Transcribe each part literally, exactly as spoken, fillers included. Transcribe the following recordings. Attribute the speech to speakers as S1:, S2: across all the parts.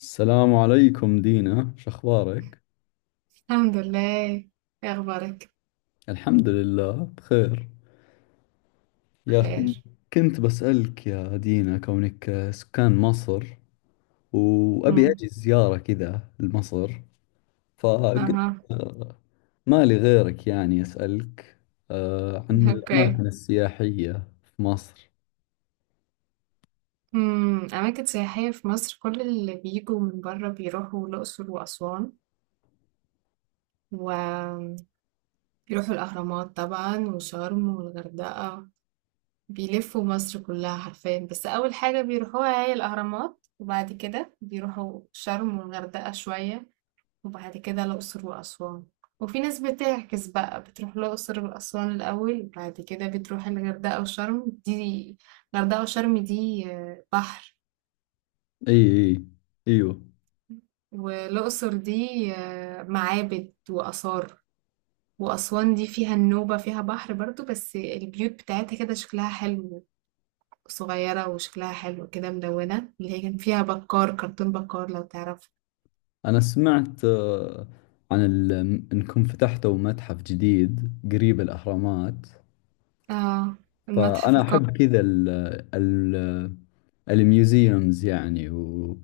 S1: السلام عليكم دينا، شخبارك؟
S2: الحمد لله. ايه اخبارك؟
S1: الحمد لله بخير يا أخي.
S2: بخير.
S1: كنت بسألك يا دينا كونك سكان مصر، وأبي
S2: امم
S1: أجي زيارة كذا لمصر، فقلت
S2: اها،
S1: آه، ما لي غيرك يعني أسألك آه، عن
S2: اوكي.
S1: الأماكن السياحية في مصر.
S2: امم اماكن سياحيه في مصر، كل اللي بيجوا من بره بيروحوا الاقصر واسوان، وبيروحوا الاهرامات طبعا وشرم والغردقه. بيلفوا مصر كلها حرفيا، بس اول حاجه بيروحوها هي الاهرامات، وبعد كده بيروحوا شرم والغردقه شويه، وبعد كده الأقصر وأسوان. وفي ناس بتعكس بقى، بتروح الأقصر وأسوان الأول، بعد كده بتروح الغردقة وشرم. دي الغردقة وشرم دي آه، بحر،
S1: إي، إي، إيوه.
S2: والأقصر دي آه، معابد وآثار. وأسوان دي فيها النوبة، فيها بحر برضو، بس البيوت بتاعتها كده شكلها حلو، صغيرة وشكلها حلو كده، ملونة، اللي هي كان فيها بكار كرتون بكار، لو تعرف.
S1: أنا سمعت آه، عن ال- إنكم فتحتوا متحف جديد قريب الأهرامات.
S2: اه، المتحف
S1: فأنا
S2: القومي.
S1: أحب كذا ال ال الميوزيومز يعني و-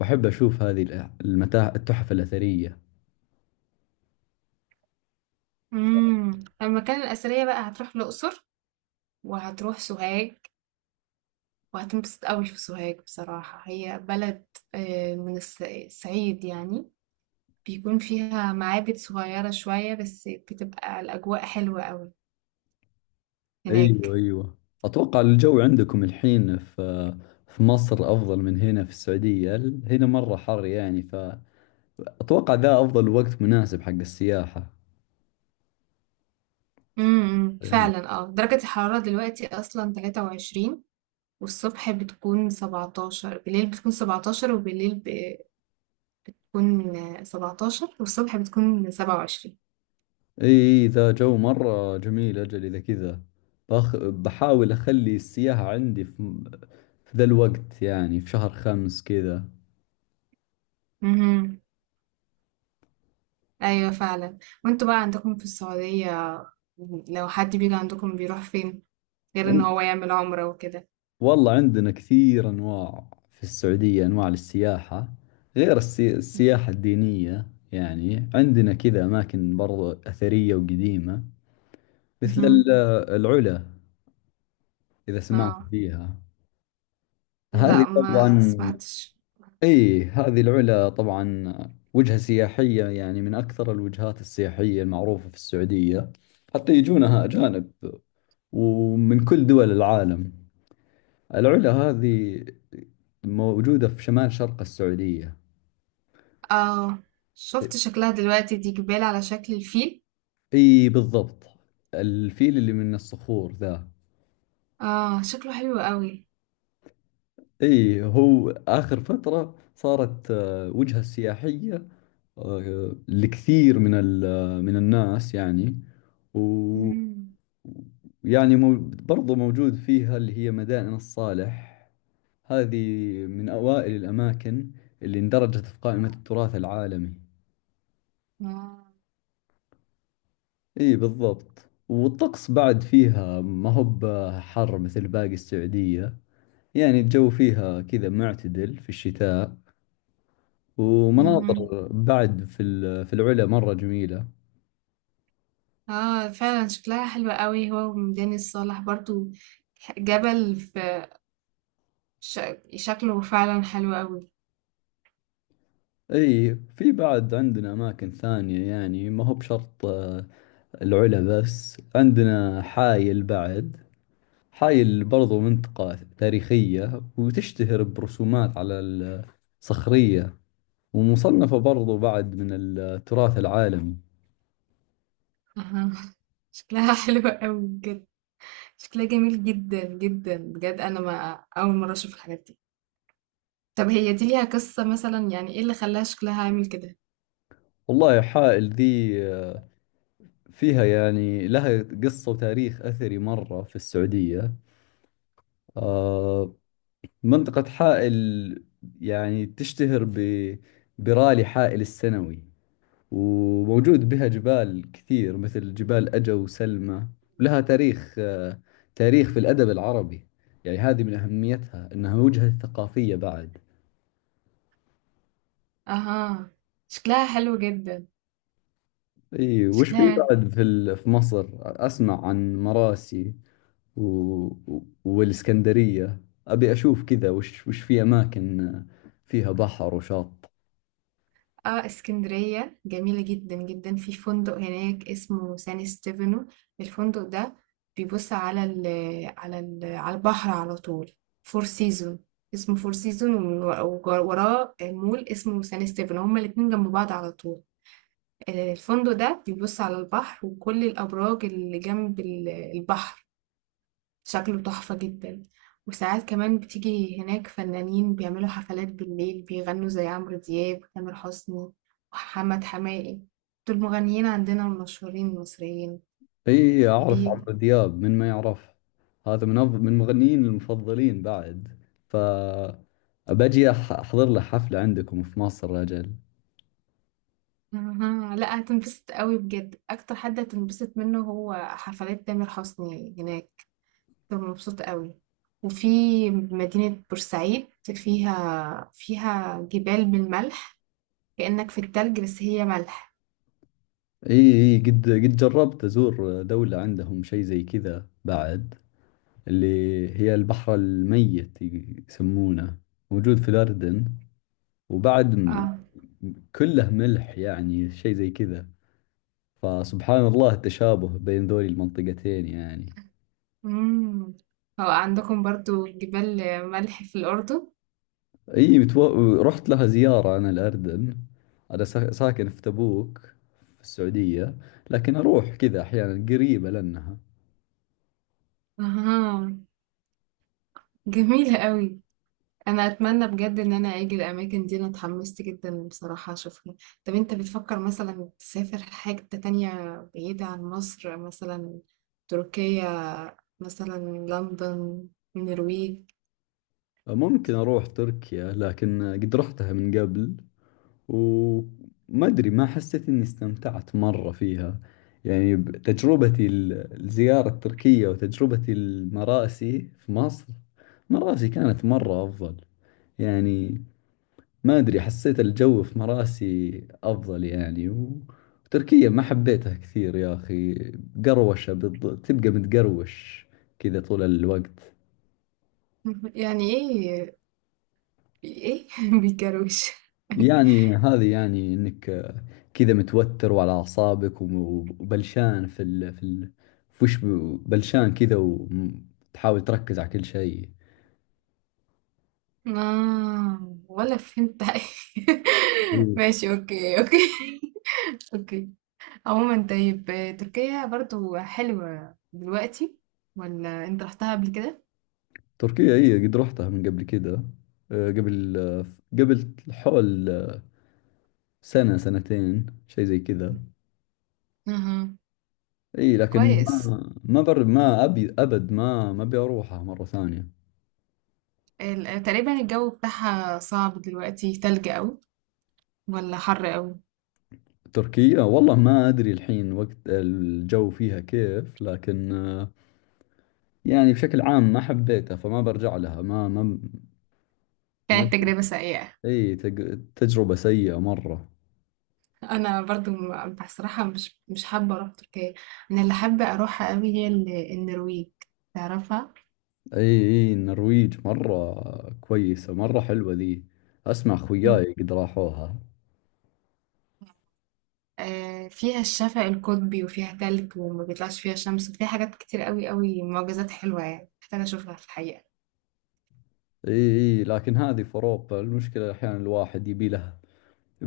S1: وأحب أشوف هذه الأ- المتاحف التحف الأثرية.
S2: امم المكان الأثرية بقى هتروح الأقصر، وهتروح سوهاج، وهتنبسط قوي في سوهاج. بصراحة هي بلد آه، من الص- الصعيد يعني، بيكون فيها معابد صغيرة شوية، بس بتبقى الأجواء حلوة قوي
S1: أيوة،
S2: هناك.
S1: أيوة. أتوقع الجو عندكم الحين في في مصر أفضل من هنا في السعودية، ال- هنا مرة حر يعني. فأتوقع ذا أفضل وقت مناسب حق السياحة
S2: امم إمم،
S1: يعني.
S2: فعلا، اه درجة الحرارة دلوقتي أصلا تلاتة وعشرين، والصبح بتكون سبعتاشر، بالليل بتكون سبعتاشر، وبالليل بتكون سبعتاشر، والصبح بتكون سبعة وعشرين.
S1: إي، إي، ذا جو مرة جميل أجل إذا كذا. بأخ... بحاول أخلي السياحة عندي في, في ذا الوقت، يعني في شهر خمس كذا.
S2: امم ايوه فعلا. وانتوا بقى عندكم في السعودية، لو حد بيجي عندكم بيروح فين غير ان هو يعمل عمرة وكده؟
S1: والله عندنا كثير أنواع في السعودية، أنواع للسياحة غير السي... السياحة الدينية. يعني عندنا كذا أماكن برضو أثرية وقديمة، مثل
S2: مهم.
S1: ال- العلا، إذا سمعت
S2: اه.
S1: فيها. هذه
S2: لا، ما
S1: طبعا،
S2: سمعتش.
S1: أي هذه العلا طبعا وجهة سياحية، يعني من أكثر الوجهات السياحية المعروفة في السعودية، حتى يجونها أجانب ومن كل دول العالم. العلا هذه موجودة في شمال شرق السعودية.
S2: اه، شفت شكلها دلوقتي، دي جبال على شكل الفيل.
S1: اي بالضبط، الفيل اللي من الصخور ذا.
S2: اه شكله حلو قوي.
S1: اي، هو اخر فترة صارت آه، وجهة سياحية آه، لكثير من ال- آه، من الناس يعني. و
S2: مم.
S1: يعني مو برضو موجود فيها اللي هي مدائن الصالح، هذه من أوائل الأماكن اللي اندرجت في قائمة التراث العالمي.
S2: اه.
S1: اي بالضبط، والطقس بعد فيها ما هو بحر مثل باقي السعودية. يعني الجو فيها كذا معتدل في الشتاء،
S2: مهم.
S1: ومناظر بعد في ال- في العلا مرة جميلة.
S2: اه فعلا شكلها حلو قوي، هو وميدان الصالح برضو. جبل في ش... شكله فعلا حلو قوي.
S1: اي، في بعد عندنا اماكن ثانية، يعني ما هو بشرط آه، العلا بس، عندنا حايل بعد. حايل برضو منطقة تاريخية وتشتهر برسومات على الصخرية، ومصنفة برضو بعد من التراث العالمي.
S2: آه. شكلها حلو قوي بجد، شكلها جميل جدا جدا بجد. انا ما اول مره اشوف الحاجات دي. طب هي دي ليها قصه مثلا؟ يعني ايه اللي خلاها شكلها عامل كده؟
S1: والله حائل ذي آه، فيها يعني لها قصة وتاريخ أثري مرة في السعودية. آه، منطقة حائل يعني تشتهر ب برالي حائل السنوي، وموجود بها جبال كثير مثل جبال أجا وسلمى. ولها تاريخ آه، تاريخ في الأدب العربي. يعني هذه من أهميتها أنها وجهة ثقافية بعد.
S2: اها، شكلها حلو جدا.
S1: إي. وش في
S2: شكلها
S1: بعد في ال- في مصر؟ أسمع عن مراسي و... و- والإسكندرية. أبي أشوف كذا، وش وش في أماكن آه، فيها بحر وشاطئ.
S2: اه. اسكندريه جميله جدا جدا. في فندق هناك اسمه سان ستيفانو، الفندق ده بيبص على ال على ال على البحر على طول. فور سيزون، اسمه فور سيزون، ووراه مول اسمه سان ستيفانو، هما الاتنين جنب بعض على طول. الفندق ده بيبص على البحر وكل الأبراج اللي جنب ال- البحر، شكله تحفة جدا. وساعات كمان بتيجي هناك فنانين بيعملوا حفلات بالليل، بيغنوا زي عمرو دياب وتامر حسني ومحمد حماقي، دول مغنيين عندنا المشهورين المصريين.
S1: اي اعرف
S2: بي...
S1: عمرو دياب، من ما يعرف. هذا من أف- من مغنيين المفضلين بعد. ف أبجي أح- احضر له حفلة عندكم في مصر اجل.
S2: مهم. لا، هتنبسط قوي بجد. أكتر حد هتنبسط منه هو حفلات تامر حسني هناك، كنت مبسوطة قوي. وفي مدينة بورسعيد، فيها فيها جبال بالملح، كأنك في التلج بس هي ملح.
S1: اي، اي، قد قد جربت ازور دولة عندهم شيء زي كذا بعد، اللي هي البحر الميت ي- يسمونه، موجود في الأردن. وبعد م-
S2: اه.
S1: كله ملح، يعني شيء زي كذا. فسبحان الله التشابه بين ذولي المنطقتين يعني.
S2: امم هو عندكم برضو جبال ملح في الأردن؟
S1: اي بتو... رحت لها زيارة انا الاردن. انا سا- ساكن في تبوك في السعودية، لكن اروح كذا احيانا قريبة لانها.
S2: اها، جميلة قوي. انا اتمنى بجد ان انا اجي الاماكن دي، انا اتحمست جدا بصراحة اشوفها. طب انت بتفكر مثلا تسافر حاجة تانية بعيدة عن مصر؟ مثلا تركيا، مثلا لندن، النرويج.
S1: ممكن اروح تركيا، لكن قد رحتها من قبل وما ادري، ما حسيت اني استمتعت مرة فيها. يعني ب- تجربتي ال- الزيارة التركية وتجربتي المراسي في مصر، مراسي كانت مرة افضل يعني. ما أدري، حسيت الجو في مراسي أفضل يعني و- وتركيا ما حبيتها كثير يا أخي، قروشة بالض... تبقى متقروش كذا طول الوقت.
S2: يعني إيه؟ إيه؟ بيكروش؟
S1: يعني هذه يعني إنك آه، كذا متوتر وعلى أعصابك وم- وبلشان في ال... في ال... في وش ب- بلشان كذا وتحاول تركز على كل شيء.
S2: آه، ولا فهمت حاجة.
S1: إيه.
S2: ماشي، أوكي أوكي. أوكي. عموما طيب، تركيا برضو حلوة دلوقتي، ولا أنت رحتها قبل كده؟
S1: تركيا هي قد رحتها من قبل كذا، آه، قبل آه، قبل حول سنة سنتين شيء زي كذا.
S2: أها،
S1: اي لكن
S2: كويس.
S1: ما ما بر ما ابي ابد ما ما ابي اروحها مرة ثانية.
S2: ال- تقريبا الجو بتاعها صعب دلوقتي، تلج أوي ولا حر أوي؟
S1: تركيا والله، ما ادري الحين وقت الجو فيها كيف، لكن آه، يعني بشكل عام ما حبيتها، فما برجع لها ما ما ما
S2: كانت تجربة سيئة.
S1: اي تج- تجربة سيئة مرة.
S2: أنا برضو م- بصراحة مش مش حابة أروح تركيا. أنا اللي حابة أروحها أوي هي ال- النرويج، تعرفها؟
S1: اي، اي، النرويج مرة كويسة، مرة حلوة ذي، اسمع
S2: مم.
S1: خوياي قد راحوها.
S2: آه، فيها الشفق القطبي وفيها تلج وما بيطلعش فيها شمس، وفيها حاجات كتير أوي أوي، معجزات حلوة يعني، محتاجة أشوفها في الحقيقة.
S1: اي، اي، لكن هذه في اوروبا. المشكلة احيانا الواحد يبي لها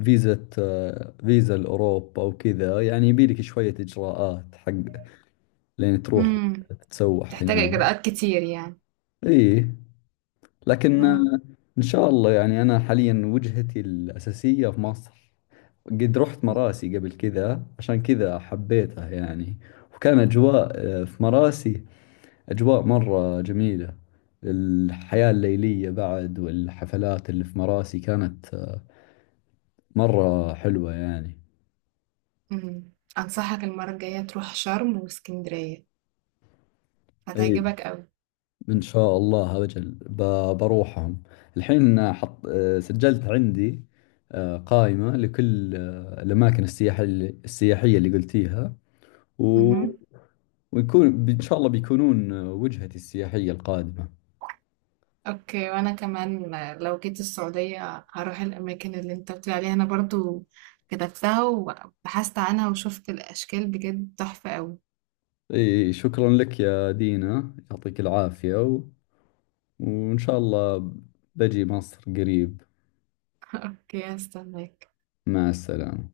S1: فيزا، آه، فيزا لأوروبا وكذا يعني، يبيلك شوية إجراءات حق لين تروح
S2: امم.
S1: تتسوح
S2: تحتاج
S1: هنا.
S2: إجراءات كتير يعني؟
S1: إيه، لكن آه،
S2: آه.
S1: إن شاء الله يعني أنا حاليا وجهتي الأساسية في مصر. قد رحت
S2: مم.
S1: مراسي قبل كذا عشان كذا حبيتها يعني. وكان أجواء آه، في مراسي أجواء مرة جميلة. الحياة الليلية بعد والحفلات اللي في مراسي كانت آه، مرة حلوة يعني.
S2: امم. أنصحك المرة الجاية تروح شرم واسكندرية،
S1: إيه،
S2: هتعجبك
S1: إن شاء الله أجل ب- بروحهم الحين. حط آه، سجلت عندي آه، قائمة لكل آه، الأماكن السياحية اللي السياحية اللي قلتيها و...
S2: أوي.
S1: ويكون إن شاء الله بيكونون آه، وجهتي السياحية القادمة.
S2: اوكي، وانا كمان لو جيت السعودية هروح الاماكن اللي انت بتقول عليها. انا برضو كتبتها وبحثت عنها وشفت الاشكال، بجد تحفة قوي.
S1: إي، شكرا لك يا دينا، يعطيك العافية و... وإن شاء الله بجي مصر قريب.
S2: اوكي، هستناك.
S1: مع السلامة.